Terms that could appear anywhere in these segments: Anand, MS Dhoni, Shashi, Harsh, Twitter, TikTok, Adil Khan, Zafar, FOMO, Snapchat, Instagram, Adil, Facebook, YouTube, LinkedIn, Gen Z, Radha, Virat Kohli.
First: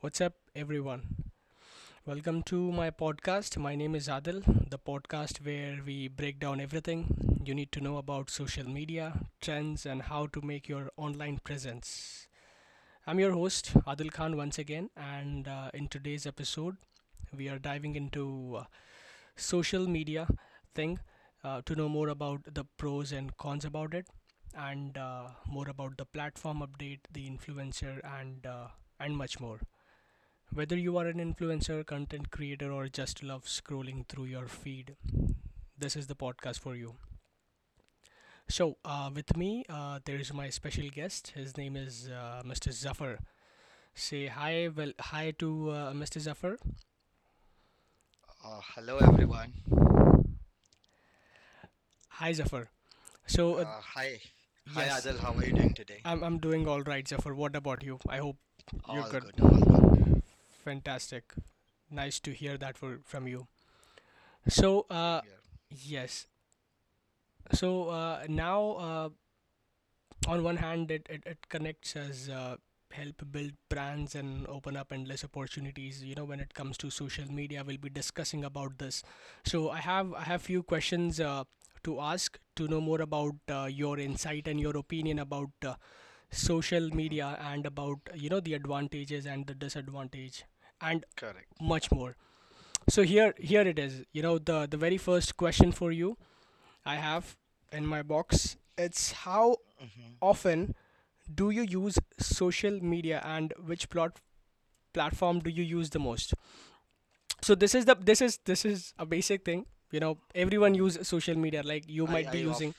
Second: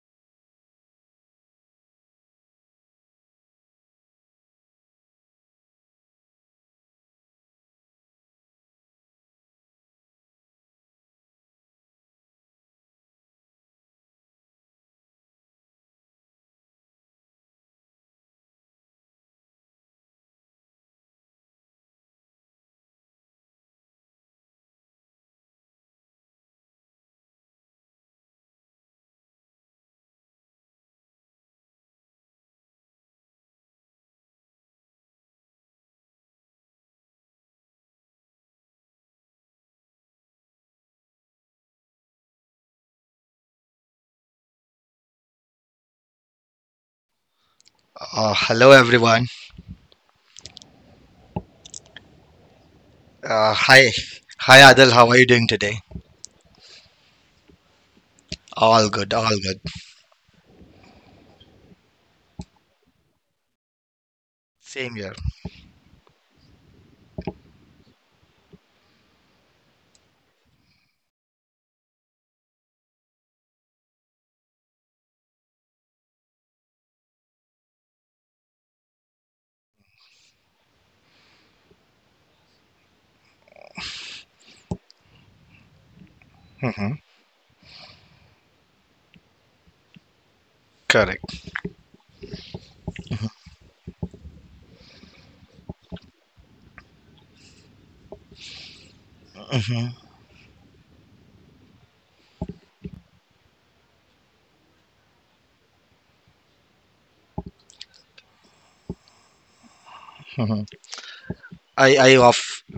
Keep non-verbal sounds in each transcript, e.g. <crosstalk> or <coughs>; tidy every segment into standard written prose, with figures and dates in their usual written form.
What's up, everyone? Welcome to my podcast. My name is Adil, the podcast where we break down everything you need to know about social media, trends, and how to make your online presence. I'm your host, Adil Khan, once again, and in today's episode, we are diving into social media thing to know more about the pros and cons about it, and more about the platform update, the influencer, and much more. Whether you are an influencer, content creator, or just love scrolling through your feed, this is the podcast for you. So, with me, there is my special guest. His name is Mr. Zafar. Say hi, well, hi to Mr. Zafar. Hello Hello everyone. everyone. Hi, Zafar. So, Hi, hi. hi Adil. How are you How are doing you doing today? today? I'm doing all right, Zafar. What about you? I hope All you're All good. good. All Good. good. All good. Fantastic. Nice to hear that from you. So, Same here. Here. Yes. So now uh, on one hand it connects us, help build brands and open up endless opportunities, you know, when it comes to social media. We'll be discussing about this. So I have few questions to ask, to know more about your insight and your opinion about social hmm media and about, you know, the advantages and the disadvantage and Correct. Correct. Much more. So here, here it is, you know, the very first question for you I have in my box. It's how Mhm. often do you use social media and which plot platform do you use the most? So this is this is a basic thing, you know. Hmm Everyone use social media like you. I I might of be I using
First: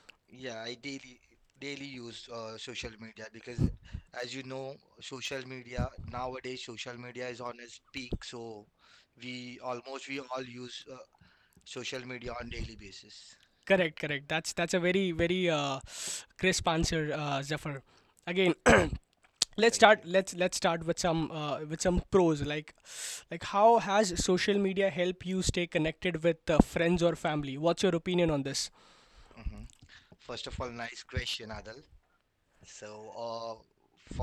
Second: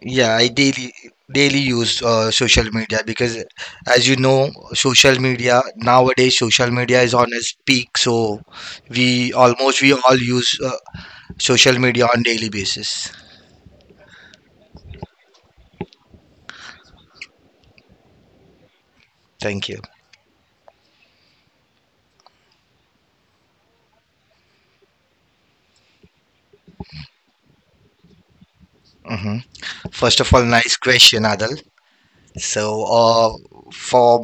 Yeah, I daily use off social media because because as you you know know social media nowadays nowadays social media is on its peak. peak So so we almost we all use uh, social media on daily basis. correct, correct. That's that's a very crisp answer, Zephyr again. <clears throat> Let's Thank Thank you. start let's start with some pros, like how has social media help you stay connected with friends or family? What's your opinion on this? hmm First of all, nice question, Adil. Adal, So, for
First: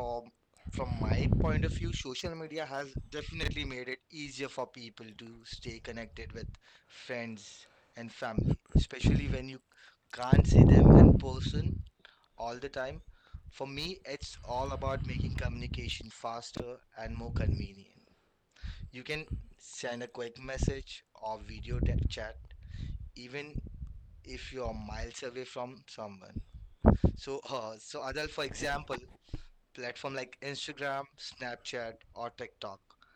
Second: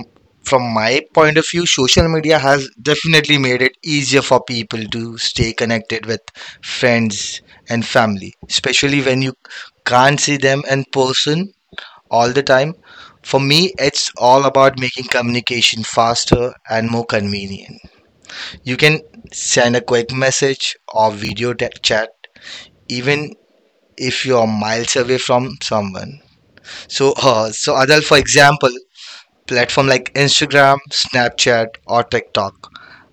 From from my my point of point view, of view, social media has definitely made it easier for people to stay to connected with friends s- and and family, family, especially when especially you when you can't see can't see them in them in person person all the all the time. time. For For me, me, it's all about what making making it communication faster fast and more and more convenient. convenient. You can send a quick message Message, or chat, chat, even even if you're miles away from someone. someone. So, So uh, so Adal, for example, platform like Instagram, Snapchat, chat or TikTok.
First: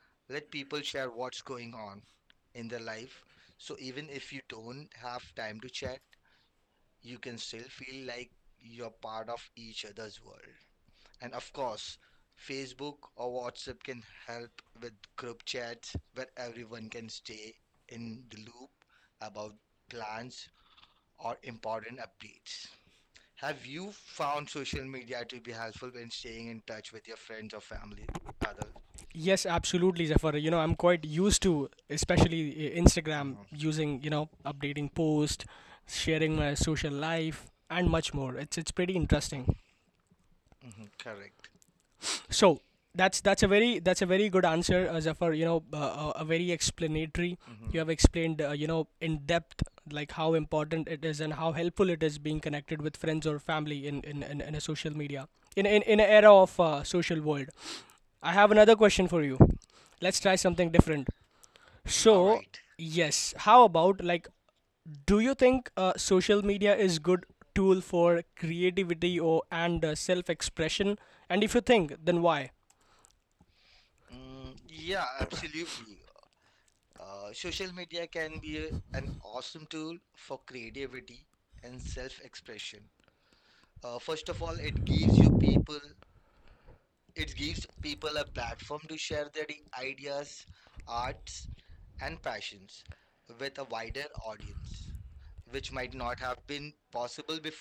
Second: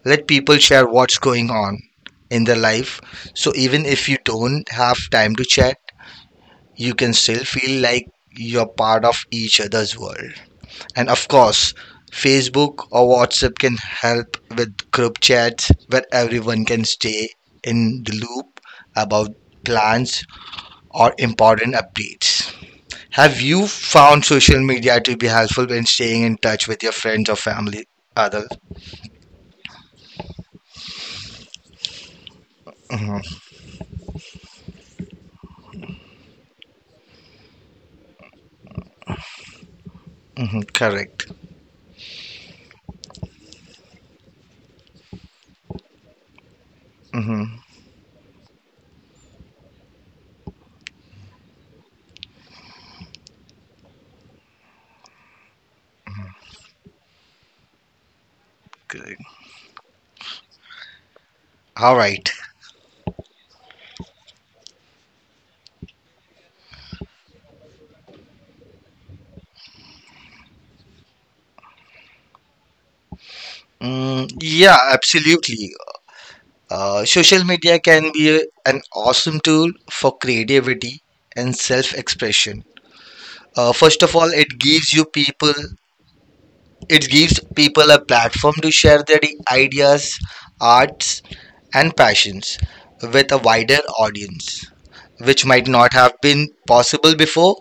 Let people share what's going on on in their life. So even if you don't have time to time to chat, you can still feel like you're part of each other's world. And of course, Facebook or WhatsApp can help with help group chats Chad's where everyone can stay in the loop about plans plans, or important updates. Have you found social media to be helpful in staying in touch with your friends or family? family, Other, other. Yes, absolutely, Zephyr. You know, I'm quite used to, especially Instagram, hmm Mhm. using, you know, updating posts, sharing my social life, and much more. It's pretty interesting. Correct. Correct. So that's that's a very good answer, Zafar. You know, a very explanatory. hmm Mhm. You have explained, you know, in depth, like how important it is and how helpful it is being connected with friends or family in a social media in an era of social world. I have another question Correct. for you. Let's try something different. All All So right. right. Yes, how about like, do you think social media is good tool for creativity or and self expression? And if you think, then why? Mm, Mm, yeah, yeah, absolutely. absolutely. Social media It can be can be an an awesome tool tool for creativity and and self-expression. self-expression. First of all, Well, it gives you people it gives people a platform to share their ideas, platform, arts, arts, and passions with a a wider wider audience, audience. which might not have been possible before,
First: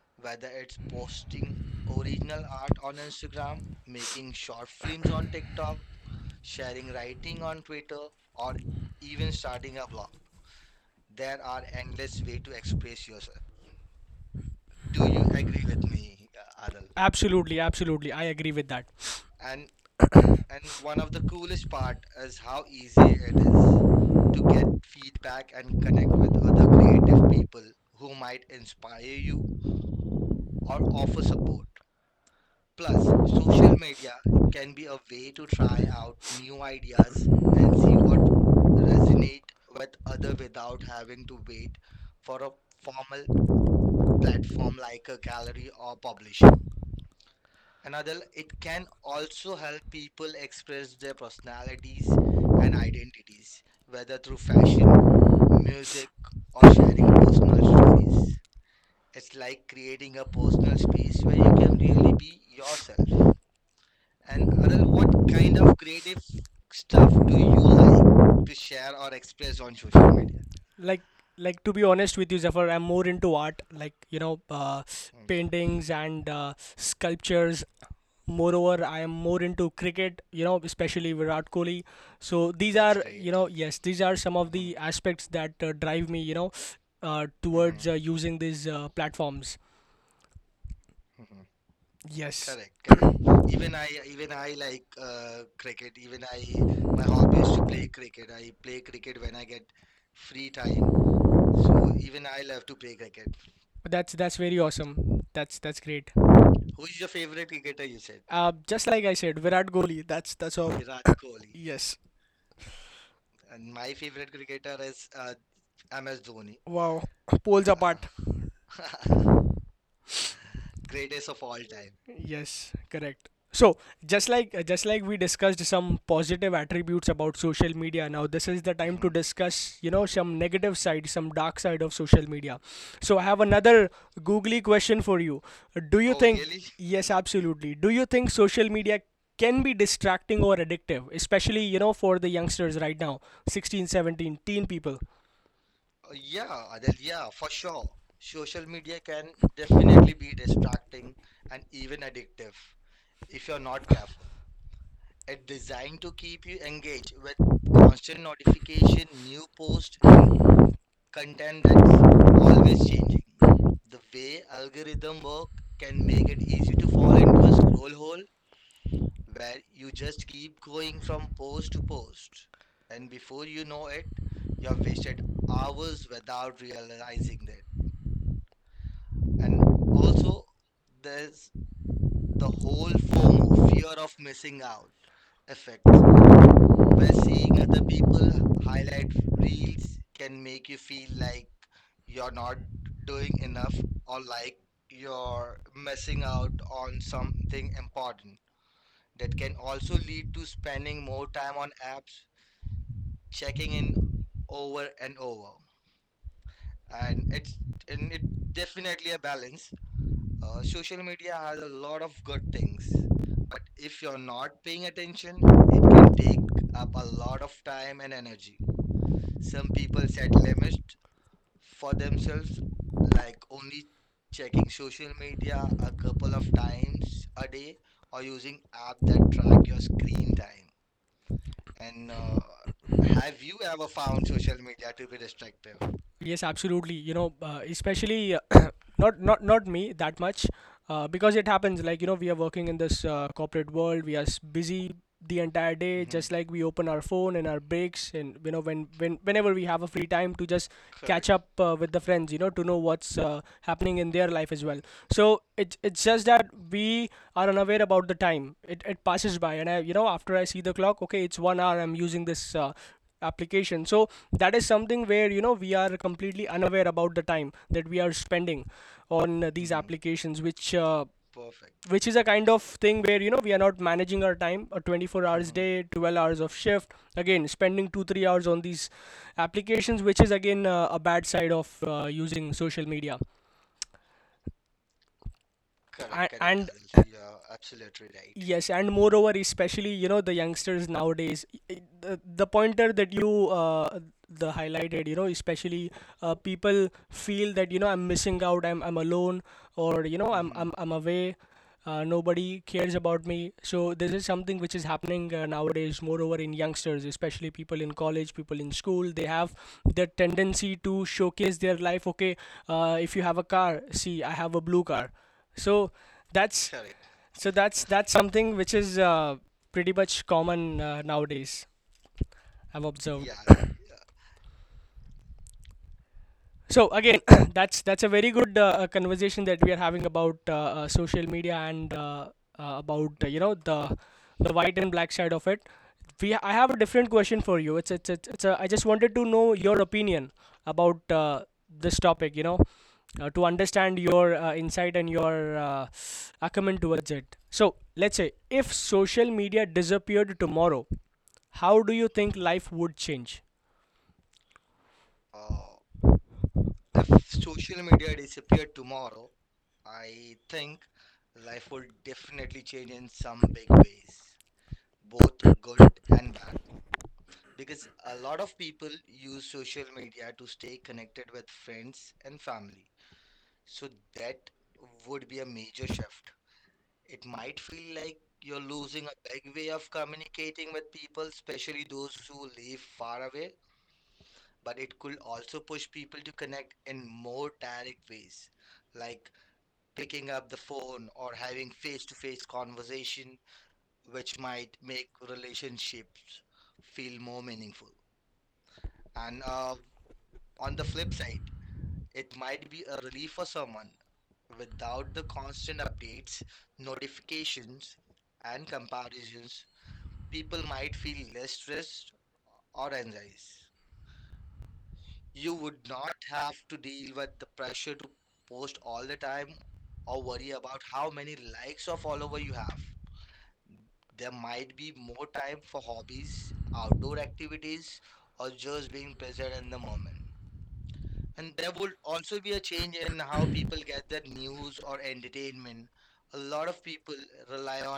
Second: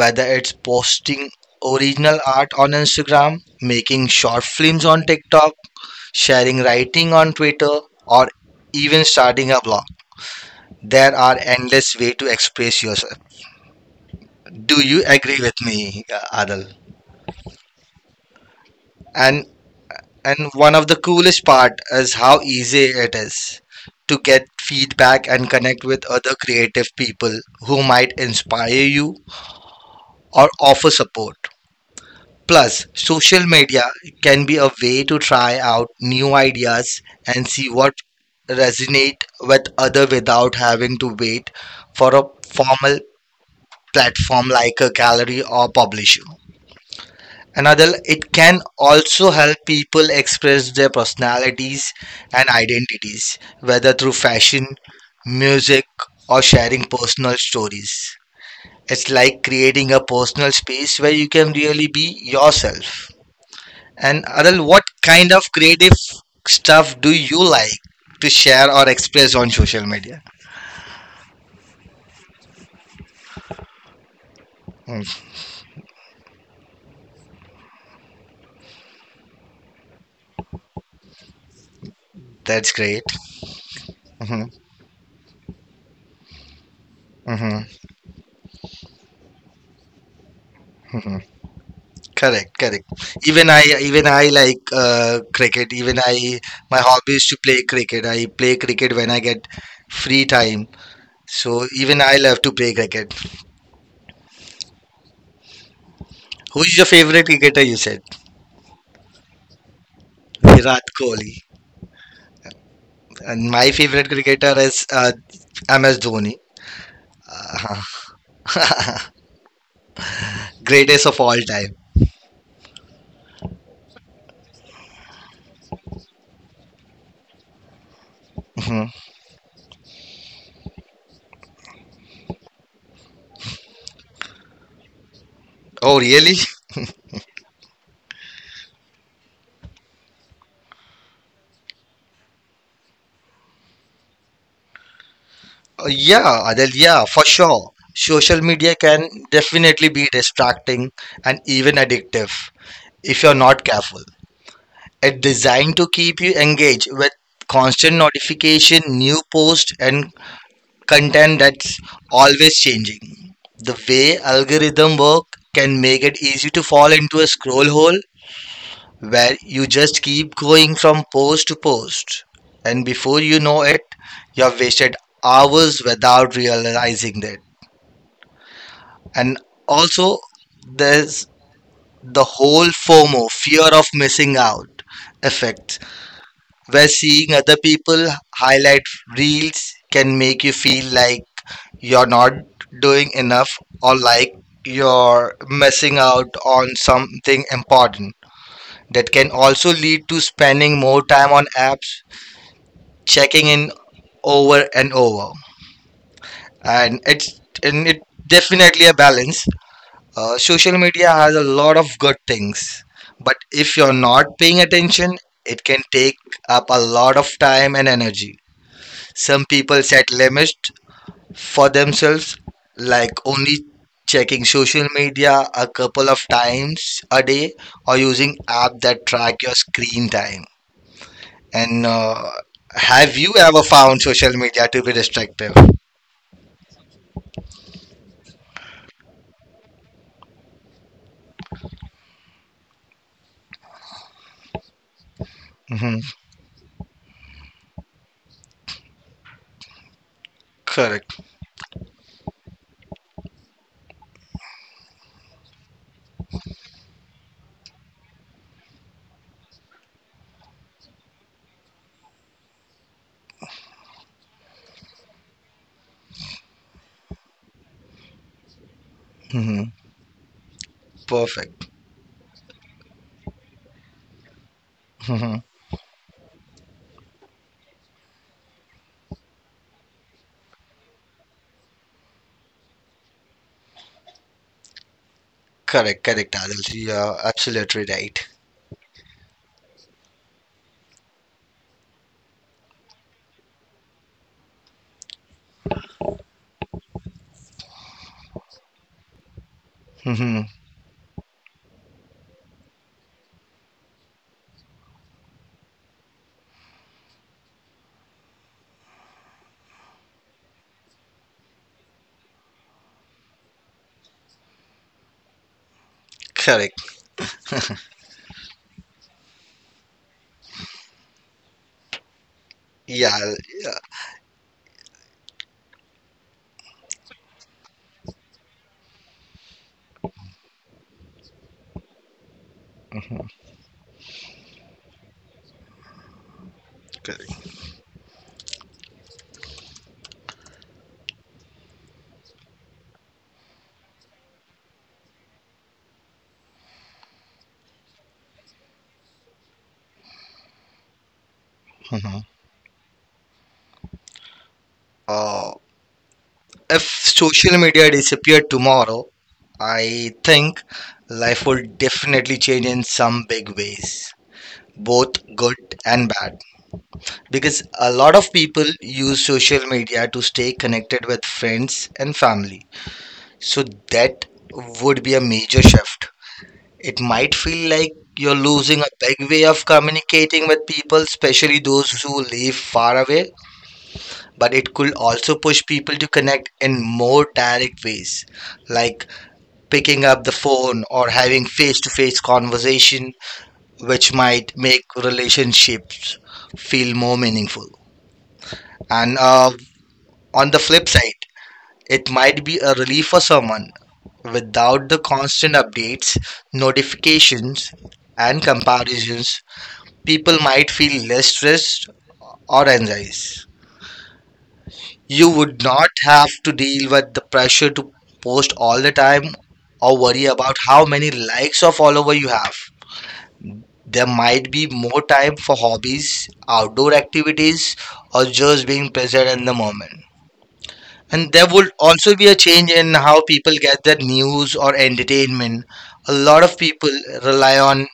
whether it's It's posting posting original original art on Instagram, program, making making short short films on films on TikTok, TikTok, sharing sharing writing on writing on Twitter, Twitter, or or even even starting a starting a blog. blog There are endless ways to to express express. yourself. Do you Do you agree agree with with me, me? Adil? Absolutely, absolutely. I agree with that. And and And one of one the of the cool coolest part is how easy easy it it is is to to get get feedback and and connect with connect with other other creative creative people people who who might might inspire inspire you you or or offer offer support. support. Plus, Plus, social social media media can be can a way to to try try out out new new ideas ideas and see and see what what resonate resonate with other other without without having to having to wait wait for a formal normal platform platform like a like a gallery gallery or publisher. publishing. Another, Another it can also help people express their personalities is and an identity identities, whether through through fashion, fashion, music, music, or or sharing sharing personal personal stories. stories. It's like creating a The personal personal space where space you where you can can really really be be yourself. yourself. And And Adil, what Arul, what kind of kind of creative creative stuff stuff do do you you like to like to share or share or express on express on social social media? media? like like to be honest with you, Zephyr, I'm more into art, like, you know, Hmm. Mm, paintings and sculptures. Moreover, I am more into cricket, you know, especially Virat Kohli. So that's these That's are great. great. You great. Know yes, these are some hmm of the aspects that drive me, you know, Hmm. hmm towards using these platforms. hmm Yes, Correct, correct, correct. Correct. Even I like cricket. Even Even I, my I, my hobby is hobby to is play to play cricket. I play cricket when I get free time. time. So So even I even love I'll to have to play play cricket. cricket. That's very awesome. That's great. Who is Who your is favorite cricketer? You said it? Just like I said, Virat Kohli. That's all. Virat Virat Kohli, Kohli. Yes. and my favorite cricketer is MS Dhoni. Wow. Poles Uh, apart. <laughs> greatest Great. of all time. Yes, correct. So, just like we discussed some positive attributes about social media, now this is the Mhm. time to Mhm. discuss, you know, some negative side, some dark side of social media. So, I have another googly question for you. Do Oh, you Oh, really? think, really? <laughs> Yes, absolutely. Do you think social media can be distracting or addictive, especially, you know, for the youngsters right now, 16, 17, teen people? Yeah, Yeah, Adel, Adel, yeah, for yeah, for sure. sure. Social Social media media can can definitely be definitely be distracting distracting and and even even addictive addictive if you're if you're not not careful. careful. It's It's designed to designed to keep you keep you engaged engaged with with constant constant notification, notification, new posts, post, and and content that's that's always always changing. changing. The way algorithm work can Can make it make it easy to easy to fall fall into a into a scroll scroll hole where from you just keep going from post to post to post. post. And before you know it, Right? you have You have wasted wasted hours hours without realizing realizing that. that, And and also, also there's the the whole whole FOMO, form of fear fear of missing out effect. effect, where When seeing seeing other other people people highlight highlight reels reels, can make you feel feel like like you're you're not not doing doing enough enough or or like like you're you're missing missing out out on on something something. important that can also Also lead to spending more time on apps checking leaking in in over over and over, and and it's it's and it and it just definitely a balance. Social social media has a lot of good things, things. but But if you're not paying then it attention it can can take take up a up a lot of lot of time and energy. energy. Some Some people people set set limits limits for for themselves, themselves, like like only checking checking social social media media a a couple of couple of times times, a day or using app app that that track your track your screen screen time, time and and have you have ever found found social social media media? to be destructive? Yes, absolutely. You know, especially <coughs> <clears throat> not me that much, because it happens. Like, you know, we are working in this corporate world. We are busy the entire hmm day. Mhm. Just like we open our phone in our breaks, and you know, when whenever we have a free time to just Correct. catch correct up with the friends. You know, to know what's happening in their life as well. So it's just that we are unaware about the time. It passes by, and I, you know, after I see the clock, okay, it's 1 hour. I'm using this application, so that is something where, you know, we are completely unaware about the time that we are spending on hmm these Mhm. applications Perfect. which is a kind of thing where, you know, we are not managing our time, a 24 hmm hours Mhm. day, 12 hours of shift, again spending 2 3 hours on these applications, which is again a bad side of using social media. Correct, Correct, correct, Adil. and, So correct, and you're absolutely right. right? Yes, and moreover, especially, you know, the youngsters nowadays, the pointer that you uh, the highlighted, you know, especially people feel that, you know, I'm missing out, I'm alone, or you know hmm I'm Mm-hmm. I'm away, nobody cares about me. So this is something which is happening nowadays. Moreover, in youngsters, especially people in college, people in school, they have the tendency to showcase their life. Okay, if you have a car, see I have a blue car, so that's Correct. Correct. So that's something which is pretty much common nowadays. I've observed. Yeah, Yeah, yeah. so again, <clears throat> that's a very good conversation that we are having about social media and about hmm you know the white and black side of it. We I have a different question Correct. for you. It's a, I just wanted to know your opinion about this topic. You know, to understand your insight and your acumen towards it. So, let's say if social media disappeared tomorrow, how do you hmm think life would change? Uh, Uh, if social media disappeared tomorrow, I think life would definitely change in some some big big ways, ways, both both good good and and bad. bad. Right. Because a lot of people use social media to stay connected with friends and family. So that would be a major shift. It might feel like you're losing a big way of communicating with people, especially those who live far away, but it could also push people to connect in more direct ways, like picking up the phone or having face to face conversation, which might make relationships feel more meaningful. And on the flip side, It, it might be a relief for someone. Without the constant updates, notifications, and comparisons, people pe- might feel less stressed or anxious. You would not have to deal with the pressure to post all the time or worry about how many likes or followers you you have. have There might be more time for hobbies, is outdoor outdoor at activities, or just being present in the the moment. moment, And there and would also be a change in how how people people. get their news or entertainment. A lot of people rely on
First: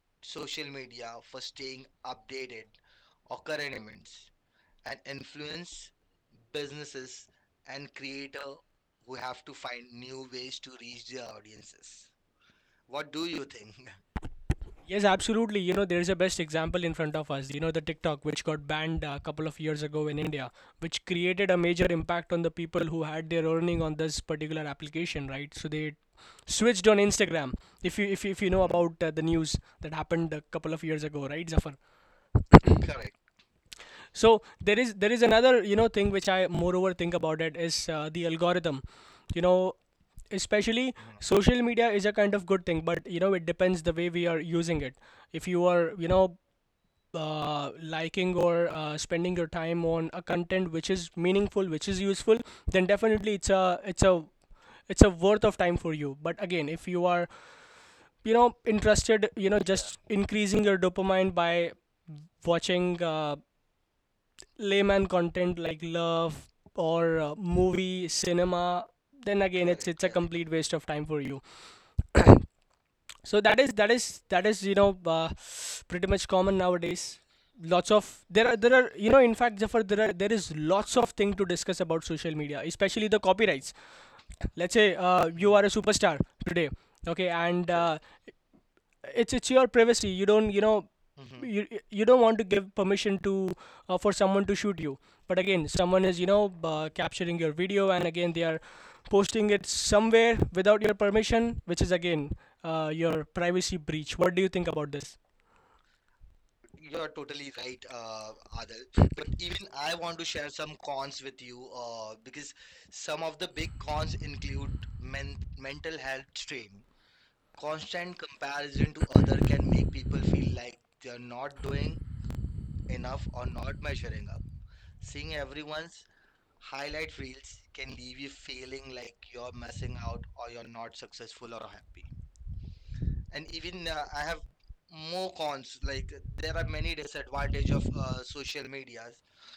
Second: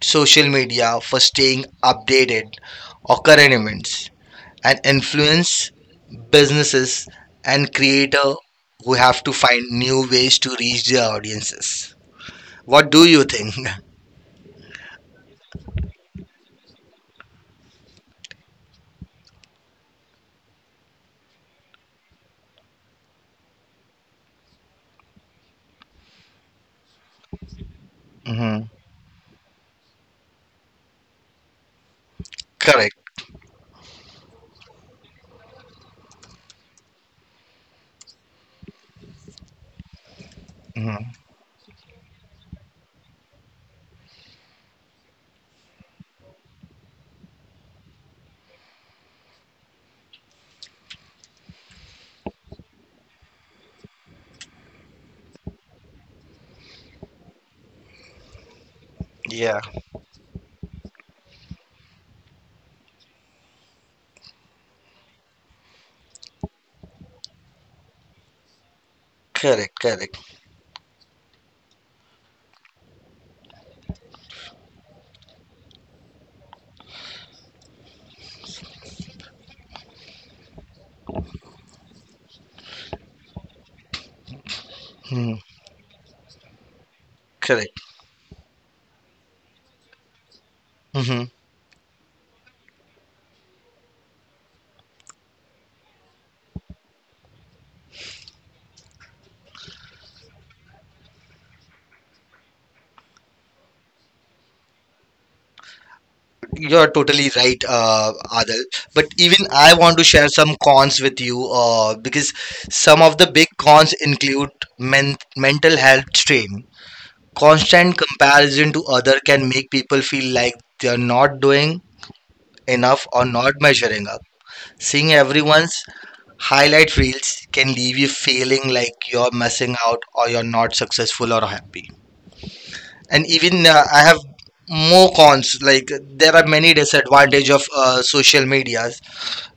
social media for staying updated or current events and influence businesses and creator who have to find new ways to reach their audiences. What do you think? <laughs> Yes, absolutely. You know, there's a best example in front of us. You know, the TikTok, which got banned a couple of years ago in India, which created a major impact on the people who had their earning on this particular application, right? So they switched on Instagram. If you hmm know about the news that happened a couple of years ago, right, Zafar? Correct. Correct. So there is another thing which I moreover think about. It is the algorithm, you know especially. hmm Social media is a kind of good thing, but it depends the way we are using it. If you are, liking or spending your time on a content which is meaningful, which is useful, then definitely it's a worth of time for you. But again, if you are, interested, Yeah. Just increasing your dopamine by watching layman content like love or movie cinema, then again Correct. it's a Correct. complete waste of time for you. So that is pretty much common nowadays. Lots of, there are in fact, Jafar, there is lots of thing to discuss about social media, especially the copyrights. Let's say, hmm you are a superstar today, okay, and Correct. It's your privacy. You don't, hmm you don't want to give permission to, for someone to shoot you. But again, someone is, capturing your video, and again they are posting it somewhere without your permission, which is again your privacy breach. What do you think about this? You're totally right, Adil. But The even I want to share some cons with you because some of the big cons cons include include men, mental men health strain. Constant comparison to comparison to other other can can make make people people feel feel like like they're not not doing doing enough or enough or not not measuring up. measuring up, Seeing everyone's highlight reels can leave you feeling like you're missing messing out out. or you're not successful or happy. And And even I have more cons. Like there are there many disadvantages of percentage of us. social media.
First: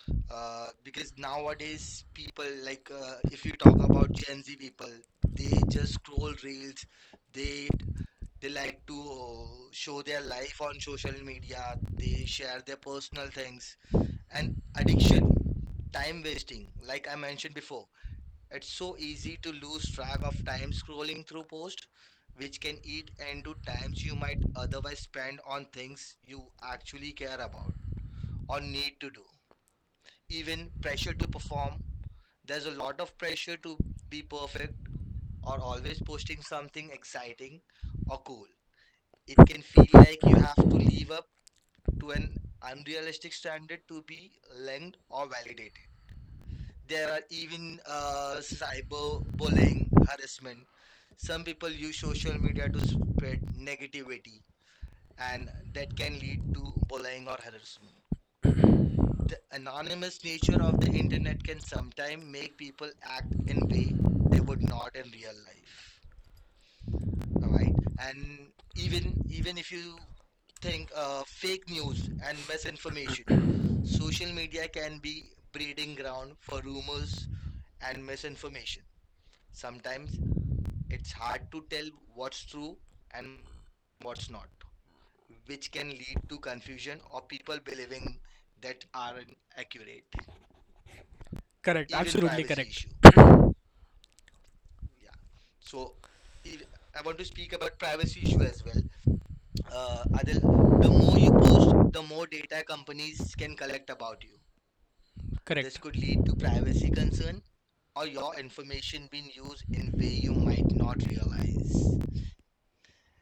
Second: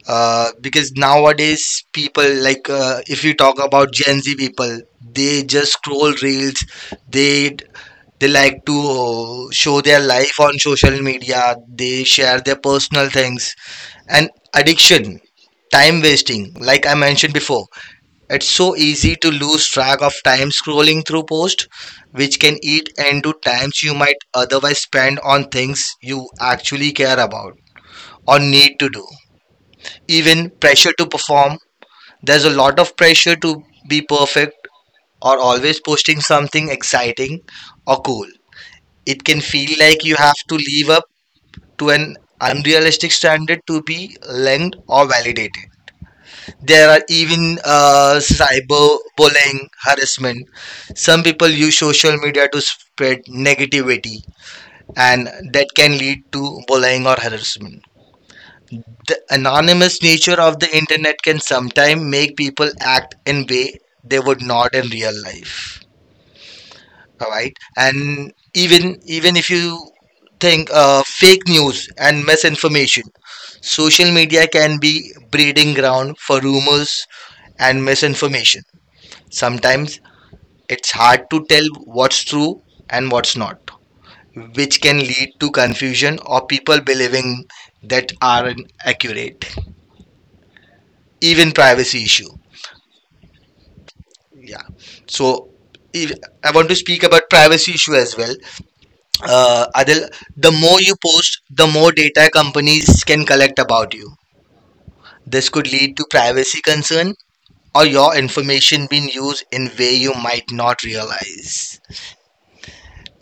Uh, Because nowadays people like if you if you talk talk about about Gen Z Gen, people, they they just just scroll reels. They create, they like to show their life on social media. They they share their personal things and an addiction, addiction, time time wasting. Like I mentioned before, it's so easy to lose track of drag of time scrolling through posts, which can eat into times you times you might might otherwise otherwise spend on things you actually care think about, about or or need to do. Even pressure to to perform. perform, There's a lot of pressure to to be be, perfect or or, always posting something exciting or cool. or It can feel feel like you like have you have to to live up live up to to an an unrealistic unrealistic standard standard to to be be linked linked or or validated. validated. There are There are even even cyberbullying, cyberbullying, harassment. harassment. Some Some people people use use social social media to media to spread spread negativity, negativity, and and that that can can lead lead to to bullying or bullying or harassment. harassment. The The anonymous anonymous nature of nature the of the internet can internet can sometimes sometimes make make people people act act in in way way they would they would not in not in real real life. life. Alright? Alright? And And even even even if even if you you think think, fake fake news news and and misinformation, misinformation, social social media media can can be be breeding breeding ground ground for for rumors rumors and and misinformation. misinformation. Sometimes Sometimes it's it's hard to hard to tell tell what's what's true true and and what's not, what's not, which can lead to which can lead confusion to or people confusion or believing people that believing aren't that aren't accurate. accurate. Even Correct, privacy even issue. absolutely privacy correct, issue. Yeah. Yeah. So So if, I if- want to I speak want to about speak privacy about issue as privacy well. issue as well. Adil, Adil, the more the you more you post, the more post, the more data data companies can companies can collect collect about you. about you. This, This could correct, could lead to lead to privacy privacy concern concern, or or your your information information being used goes in way in way you you might might not not realize. realize.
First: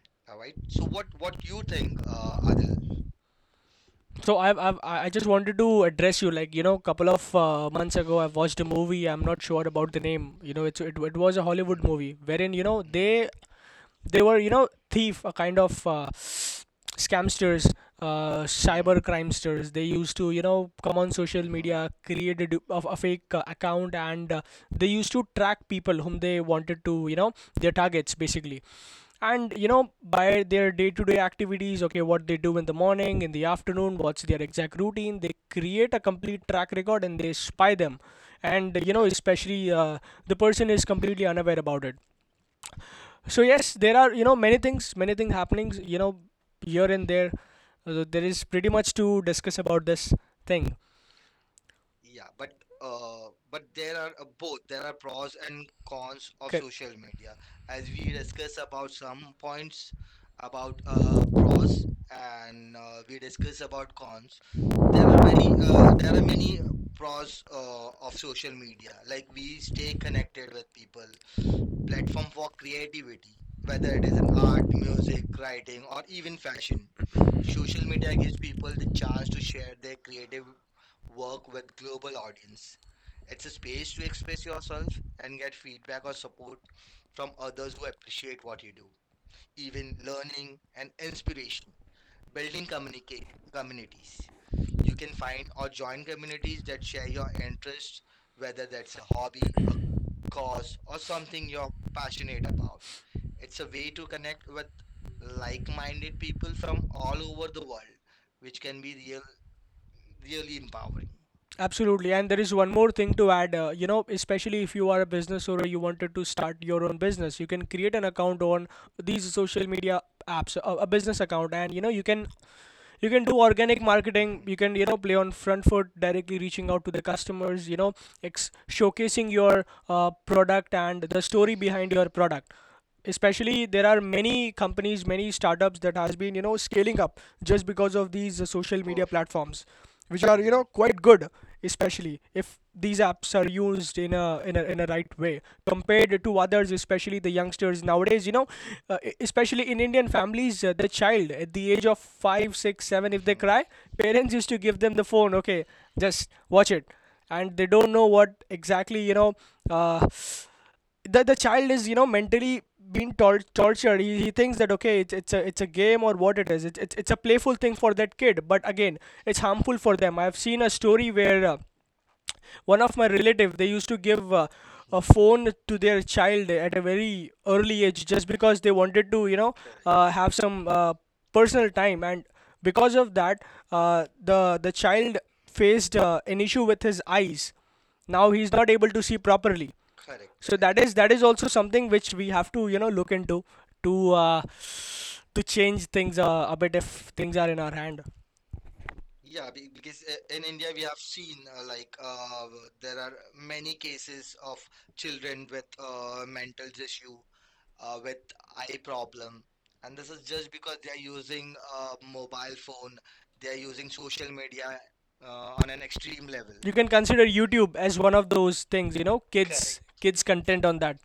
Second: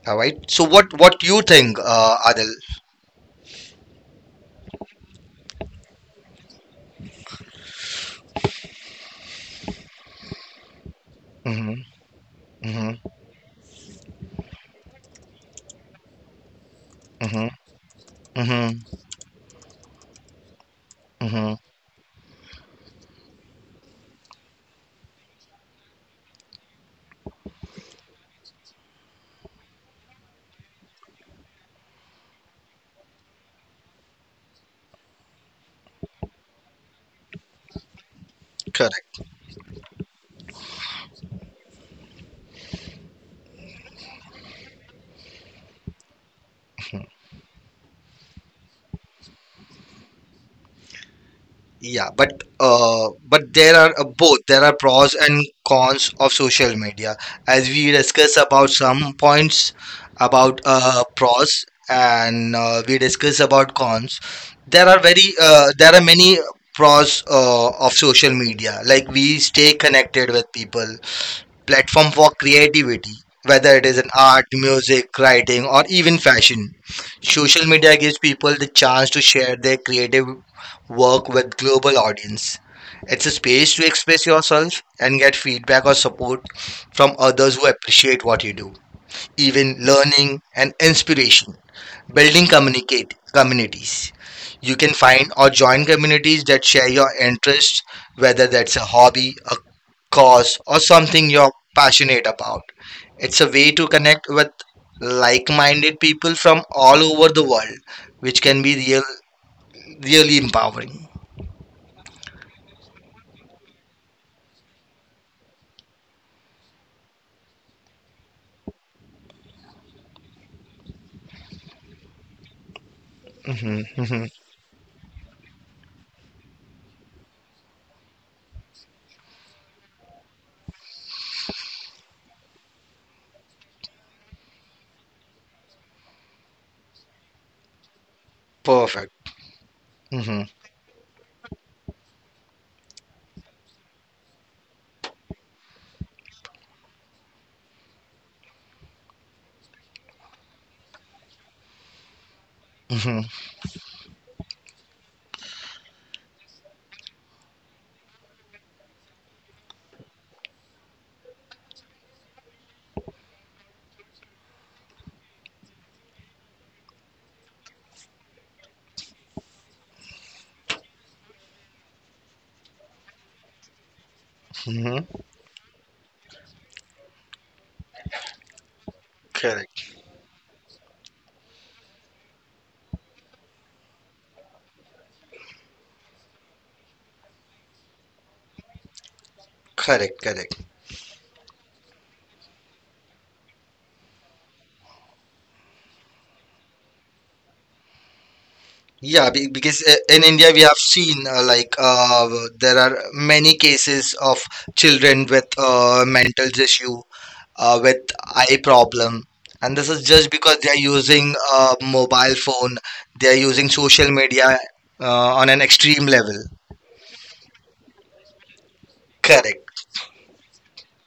All right. All right. So So what what you what you think, think, Adil? Adil? So I've, I just wanted to address you, like, couple of months ago I watched a movie. I'm not sure about the name, it was a Mm-hmm, Hollywood movie wherein, mm-hmm, they were, you know, thief, a kind of mm-hmm, scamsters, mm-hmm, cyber crimesters. They used to, you know, come on social mm-hmm. media, create of a fake account, and they used to track people whom they wanted to, you know, their targets basically. And, by their day-to-day activities, okay, what they do in the morning, in the afternoon, what's their exact routine. They create a complete track record and they spy them. And, especially the person is completely unaware about it. So yes, there are, many things, happenings, here and there. There is pretty much to discuss about this thing. Yeah, uh, but there are both. There are pros and cons of of. Okay. social Social, media. As as we we discuss discussed, about some points about pros, pros. and we discuss about cons. There are There are very many. There are There are many many pros pros. Of social media. Like we We stay stay connected connected. with people, platform for Platform, creativity, whether it whether is it in is an art, art, music, music, writing, right? or even fashion. Social Social media media gives gives people the people the chance to chance to share share their creative work work with with global global audience. It's a space to express yourself circles and get and feedback or support from others who appreciate what you do, even learning and inspiration, building communicate communities. communities. You can You can. find or join communities that share your interests, whether that's a A hobby, hobby, a a cause, cause or something you're you're passionate passionate about. about. It's a It's a way to way to connect connect with with like like-minded minded people people from from all all over the over the world, world. which can be really empowering. Empowering. Absolutely. And there is one more thing to add. Especially if you are a business owner, you wanted to start your own business, you can create an account on these social media apps, a business account, and, you can do hmm organic hmm marketing. You can, play on front foot, directly reaching out to the customers, showcasing your product and the story behind your product. Especially, there are many companies, many startups that has been, scaling up, just because of these social media Perfect. platforms, which are, hmm quite good, especially if these apps are used in a right way. Compared to others, especially the youngsters nowadays, especially in Indian families, the child at the age of 5, 6, 7, hmm if they cry, parents used to give them the phone. Okay, just watch it. And they don't know what exactly, uh, the child is, mentally being tortured. He thinks that okay, it's a game or what it is. It's a playful thing for that kid, but again it's harmful for them. I've seen a story where, one of my relative. They used to give a hmm phone to their child at a very early age, just because they wanted to, Correct, have some personal time. And because of that, the child faced an issue with his eyes. Now he's not able to see properly. correct, correct. So that is also something which we have to, look into, to uh, to change things a bit, if things are in our hand. Yeah, because in India we have seen there are Are- many cases of children with mental issue, with eye problem, and this is just because they are using a mobile phone, they are using social media on an extreme level. you can consider YouTube as one of those things, kids. Correct. Correct. Kids content on that.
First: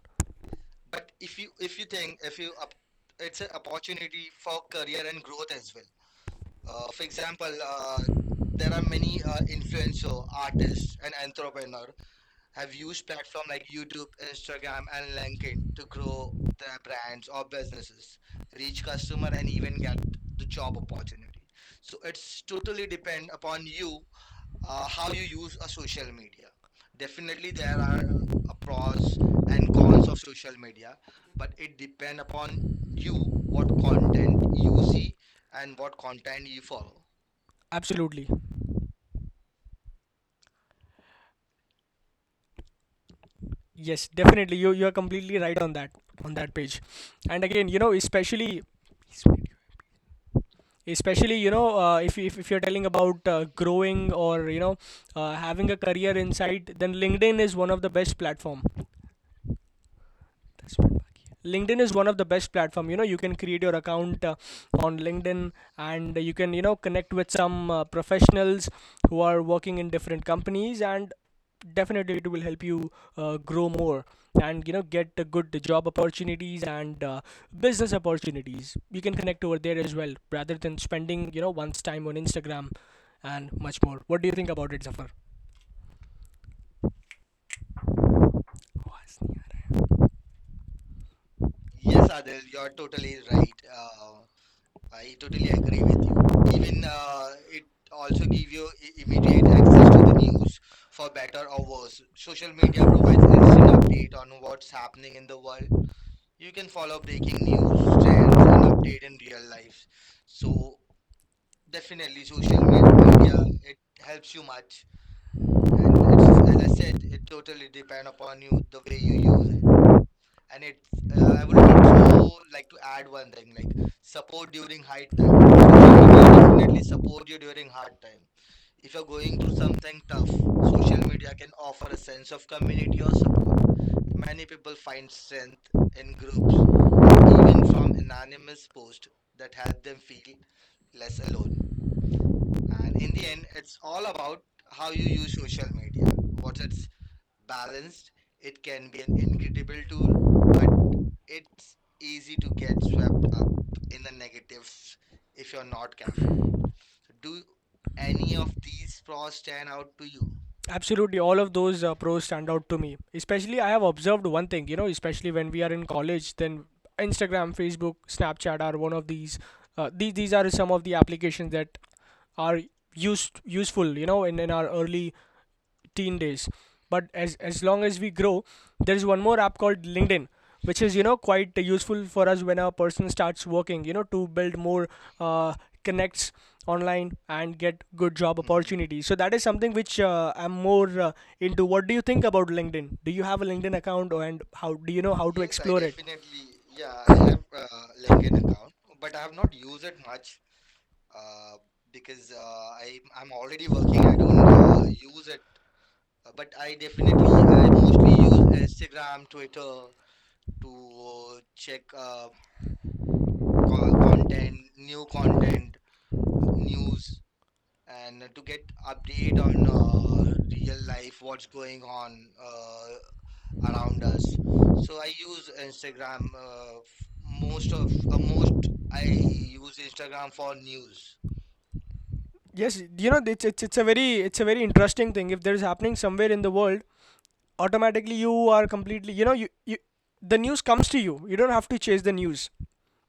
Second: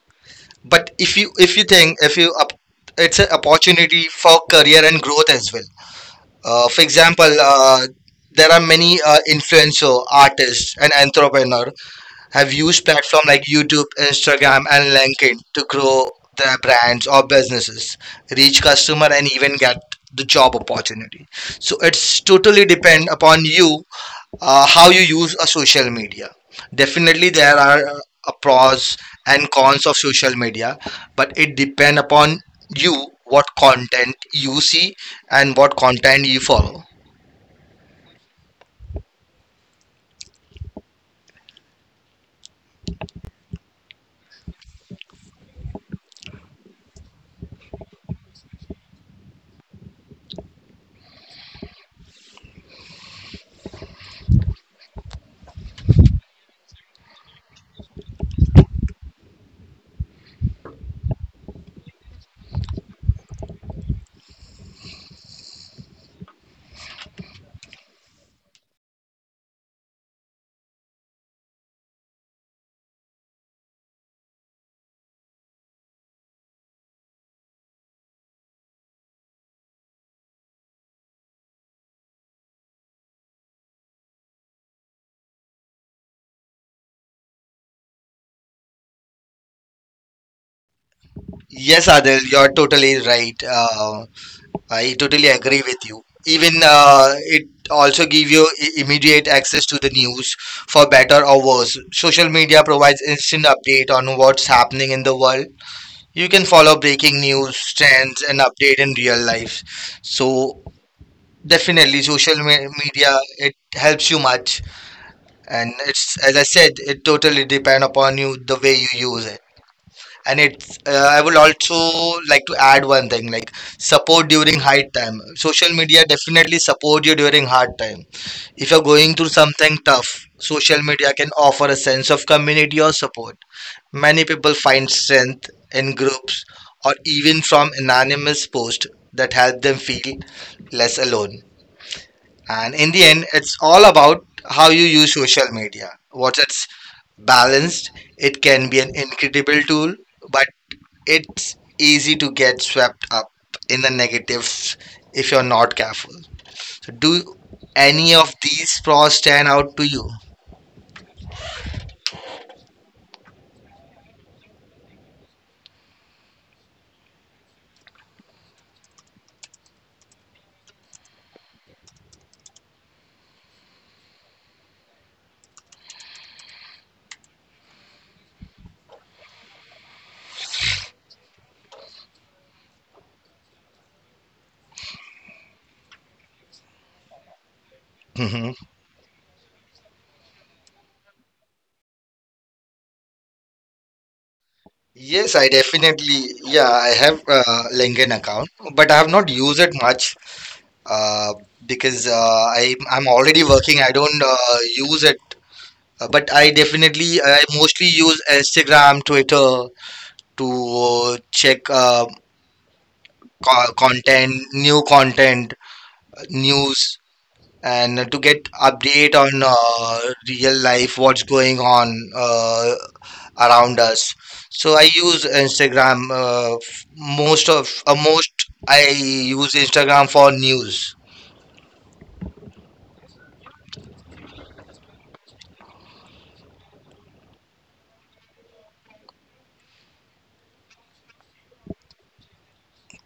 But if you think, if you up, it's an opportunity for career and growth as well. For example, Uh, there are there are many many, influencer influencer artists and artists and entrepreneur have used platforms like YouTube, Instagram, and LinkedIn to kid to grow grow their the brands or businesses, reach reach customer, and customer and even even get get the the job job opportunity. opportunity. So it's totally depend upon you Uh, how you use a social media. Definitely, there there are are, a pros pros and and cons of cons of social media, but it depend upon on you you what what content content you you see see and and what what content you content you follow. follow. Absolutely. Yes, definitely. You are completely right on that page. And again, especially if you're telling about growing or, having a career insight, then LinkedIn is one of the best platform. LinkedIn is one of the best platform. You know, you can create your account, on LinkedIn, and you can, connect with some professionals who are working in different companies, and definitely it will help you grow more, and, get good job opportunities and business opportunities. You can connect over there as well, rather than spending, one's time on Instagram and much more. What do you think about it, Zafar? Yes, Yes, Adil, Adil, you're you're totally totally right. right. I I totally totally agree with agree you. with Even you. Even, it also also give you give you immediate immediate access to access the to the news news. for better or worse. Social Social media media provides provides instant instant update update on on what's happening in the world. world, You can follow breaking breaking news, news, trends, trends, and and update in update. real life. So So definitely, definitely, social social me- media media it it helps you helps you much, much, and it's, and as I it's, as said, I said, it it totally totally depend depend upon you upon the you the way way you you use it. use it. And And it's it's, I would I would also also like to like to add one add thing one like thing, like support during hard right time. now, Social media social definitely media definitely support you support during hard time. If you're going through going through something something tough, tough. social Social media can media offer a offer sense of a community or community or support. support, Many many people find strength in in groups groups, or even even from from in anonymous posts that help them feel less less alone. alone. And in And the in end, the end, it's all about how you how you use use social social media. media, What it's what it's balanced, it can be an an incredible incredible tool, but tool, but it's easy to easy to get get swept swept up up in the in the negatives negatives if you're if you're not not careful. careful. So Do do any of any of these these pros pros stand stand out to out to you? you? Absolutely, all of those, pros stand out to me. Especially, I have observed one thing, you know, especially when we are in college, then Instagram, Facebook, Snapchat are one of these. These are some of the applications that are used useful, you know, in our early teen days. But as long as we grow, there's one more app called LinkedIn, which is, quite useful for us when a person starts working, to build more uh, connects online and get good job. Mhm. Hmm. Opportunities. So that is something which, I'm more, into. What do you think about LinkedIn? Do you have a LinkedIn account, and how do you know how Yes, to... Yes, I I explore it definitely. Yeah, I have a definitely. I LinkedIn have account, LinkedIn account. but I have not used it much, uh, because uh, I I I'm already already working. I working. I don't don't, use it, but I use definitely. definitely I I mostly mostly use use Asset, Instagram, uh, Twitter to to check content, content. new New content, content, news, news, and to get update update on on, real life what's real going on life around around us. us. So I So use Instagram I'm, most most of of, most most I I use use. Instagram for news. Yes, you know, it's a very interesting thing. If there's happening somewhere in the world, automatically you are completely, you, you the news comes to you. You don't have to chase the news.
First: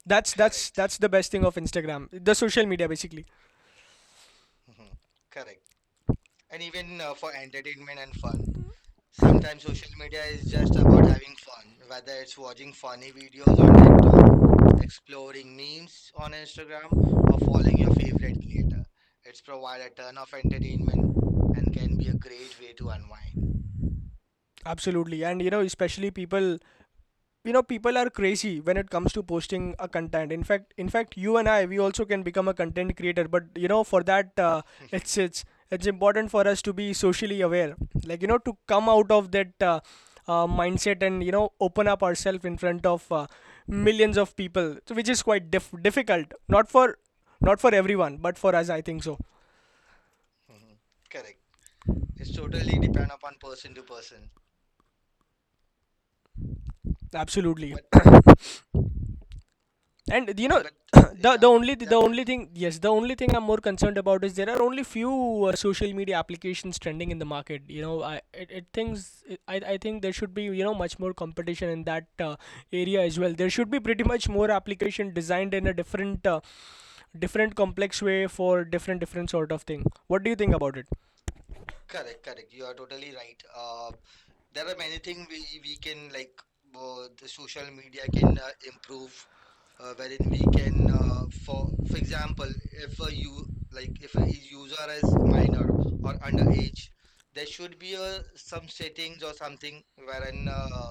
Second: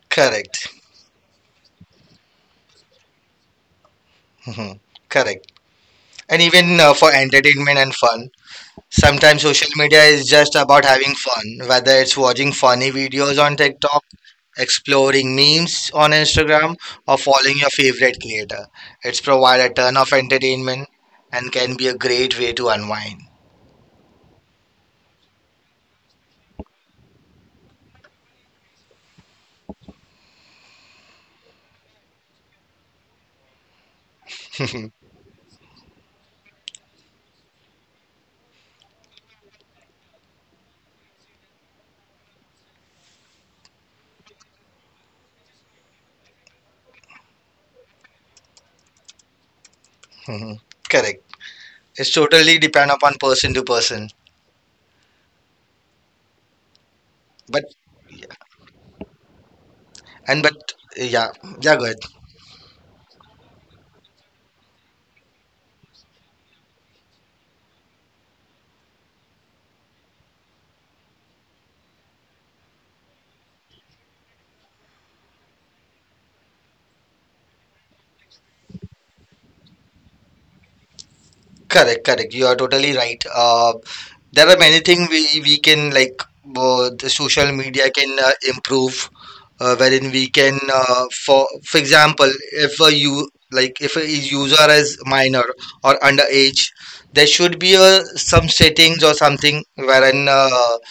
That's Correct. correct, <laughs> that's the best thing of Instagram, the social media basically. Mhm. Correct. And even for entertainment and fun. Fun. Sometimes Sometimes social media is it's just just about about having having fun, fun, whether it's watching funny videos videos on TikTok, on TikTok, exploring memes on Instagram, program or of following your following your favorite favorite creator. creator, It's provide a ton of of entertainment entertainment, and and can be a can be a great way great to way to unwind. unwind. Absolutely. And you know, especially people you know people are crazy when it comes to posting a content, in fact you and I we also can become a content creator. But you know, for that <laughs> <laughs> it's it's it's important for us to be socially aware, like you know, to come out of that mindset and you know open up ourselves in front of millions of people, so which is quite difficult, not for everyone but for us, I think so. Mhm. Correct. It's It's totally totally depend depend upon on, person to person. But absolutely. yeah. And And you know, but but <coughs> <clears throat> yeah, the yeah, the only yeah, the good. yeah, only thing yes, the only thing I'm more concerned about is there are only few social media applications trending in the market. You know, I it, it thinks it, I think there should be you know much more competition in that area as well. There should be pretty much more application designed in a different different complex way for different sort of thing. What do you think about it? Correct, Correct, correct. You correct. are You are totally totally right. right. There are There are many many things things we we we we can, can, like, like, the the social social media media can can improve, improve, wherein we wherein we can, can, for for example, example, if a if a you, you like, like, if a if a user user is is minor minor or or underage, underage, there there should be should be a a some some settings or settings or something something wherein wherein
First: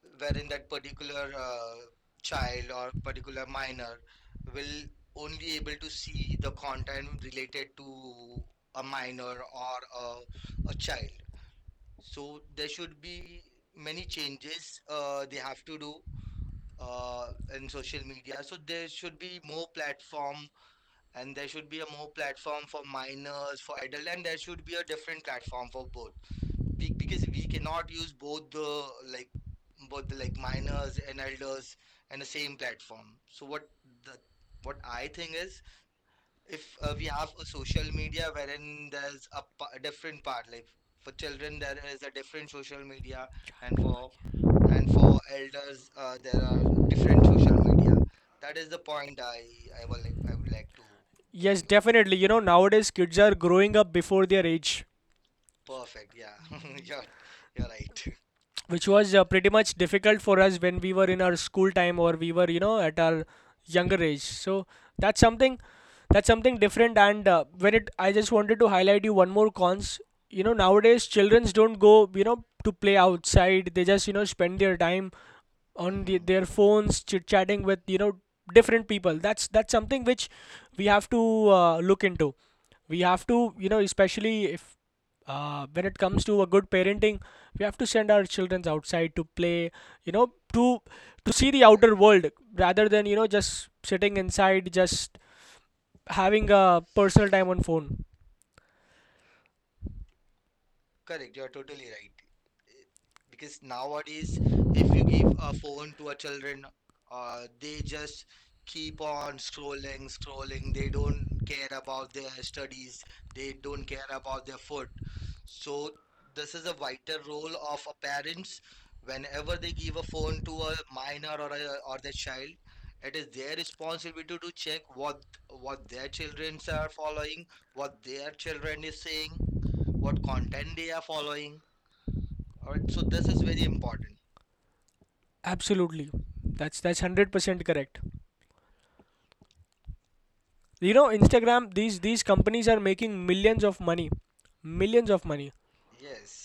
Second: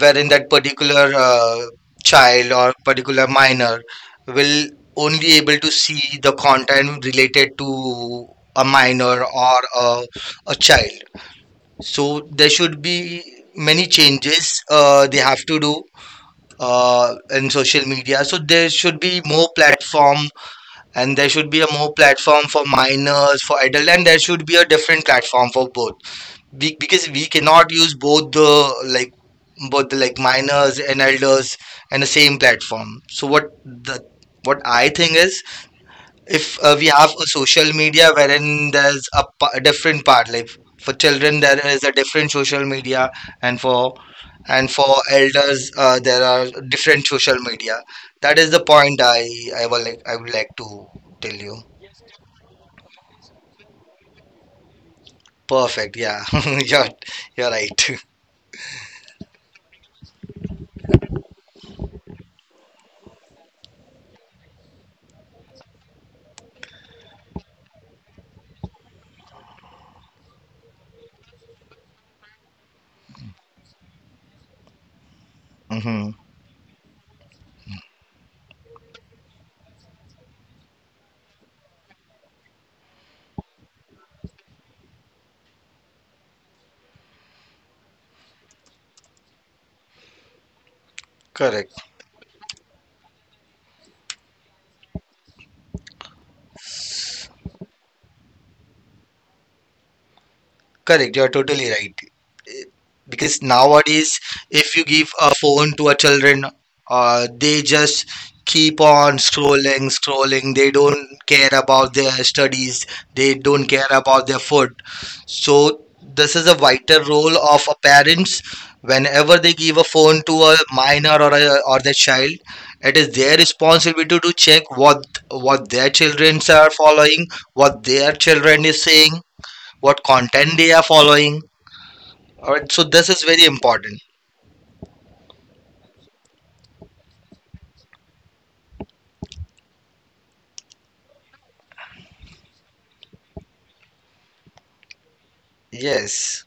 wherein wherein that that particular particular child child or or particular particular minor minor will will only only able to able to see the see the content content related related to to a a minor minor or or a a child. child. So So there there should should be be many many changes changes they they have to have to do do in in social social media. So media. So there there should should be be more more platform, platform, and there and there should be a should be a more more platform platform for for minors, for minors, for adult, and adult, there and there should be a should be a different different platform for platform for both, both. we, because we Because we cannot cannot use use both both the, the, like, like, both the, both the, like, like, minors minors and and elders elders and the and the same same platform. platform. So So what the, the what what I I think think is is, if if we we have a have a social social media media wherein wherein there's a, there's a a a different different part, part, like like, for for children children there there is a is a different different social social media media and and for, for and and for for uh, elders there there are are different different social social media. media. That is the point I will i like, will I like would i like would like to. to tell you. Yes, definitely. You know, nowadays kids are growing up before their age. Perfect, yeah. <laughs> you're you're Yeah, right. which was pretty much difficult for us when we were in our school time or we were you know at our younger age. So that's something, different. And when it I just wanted to highlight you one more cons. You know, nowadays childrens don't go you know to play outside, they just you know spend their time on <laughs> Hmm. the, their phones, chit chatting with you know different people. That's something which we have to look into. We have to, you know, especially if when it comes to a good parenting, we have to send our children outside to play, you know, to see the Correct. outer world, rather than you know just sitting inside just having a personal time on phone. Correct, you're totally right. Eh, because nowadays, Please, if you if you give a give a phone to phone, a children, they just keep keep on on scrolling, scrolling. They scrolling. They don't don't care care. about their studies. They don't care about their food. So this is a vital role of a parents. Whenever they give a phone to a minor My or a, or their child, it is their responsibility to check what their children are following, what their children is saying, what what content they content. are following. Alright, so Alright, so this is this is very very important. important. Absolutely. That's 100% correct. You know, Instagram, these companies are making millions of money. Millions of money. Yes.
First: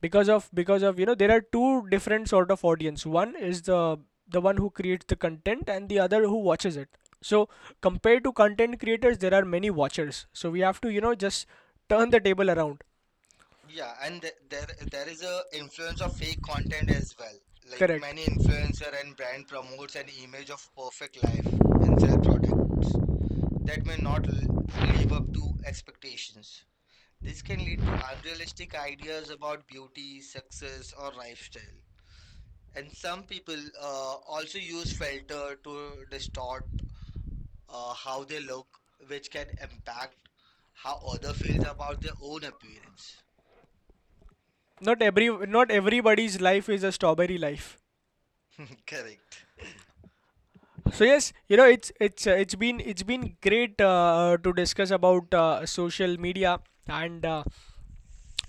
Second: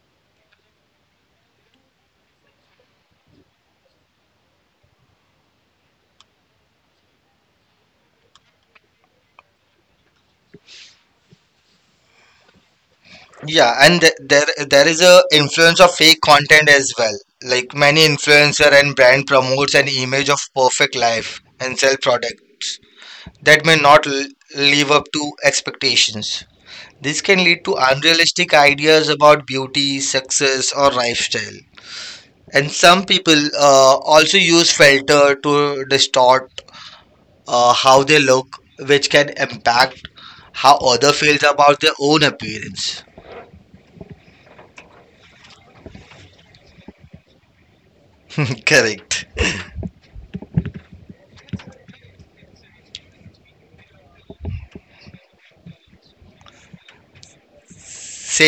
Because of, you know, there are two different sort of audience. One is the one who creates the content and the other who watches it. So compared to content creators, there are many watchers. So we have to, you know, just turn the table around. Yeah, and there Their there is a influence of fake content content as is well. Like, like. Correct. many Many influencer influencer and brand promotes an image of perfect life life and sell and sell products products that may that may not not live up live up to to expectations. This This can lead can to lead to unrealistic ideas about beauty, success, or lifestyle. And some people also use unused feelings filter to distort toward how they look, which can impact how how other other feels feels about their about own appearance. Not everybody's life is a strawberry life. <laughs> Correct. So yes, you know, it's been great to discuss about social media and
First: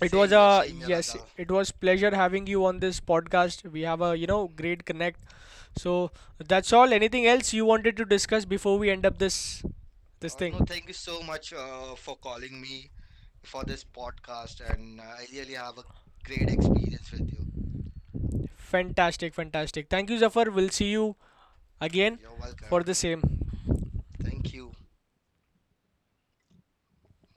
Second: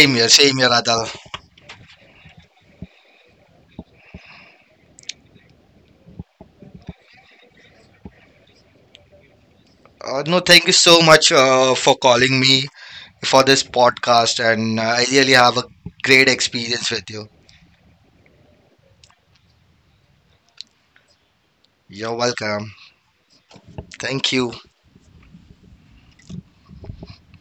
It here, was Same here, Same a here, same here, Radha. yes, Radha, it was pleasure having you on this podcast. We have a, you know, great connect. So that's all. Anything else you wanted to discuss before we end up this this Uh, No, thing? No, thank you thank so much for calling me you for this for this podcast, and I really have a great great experience with experience with you. you. Fantastic, fantastic. Thank you, Zafar. We'll see you You're again. You're welcome. welcome. For the same. Thank you. Thank you.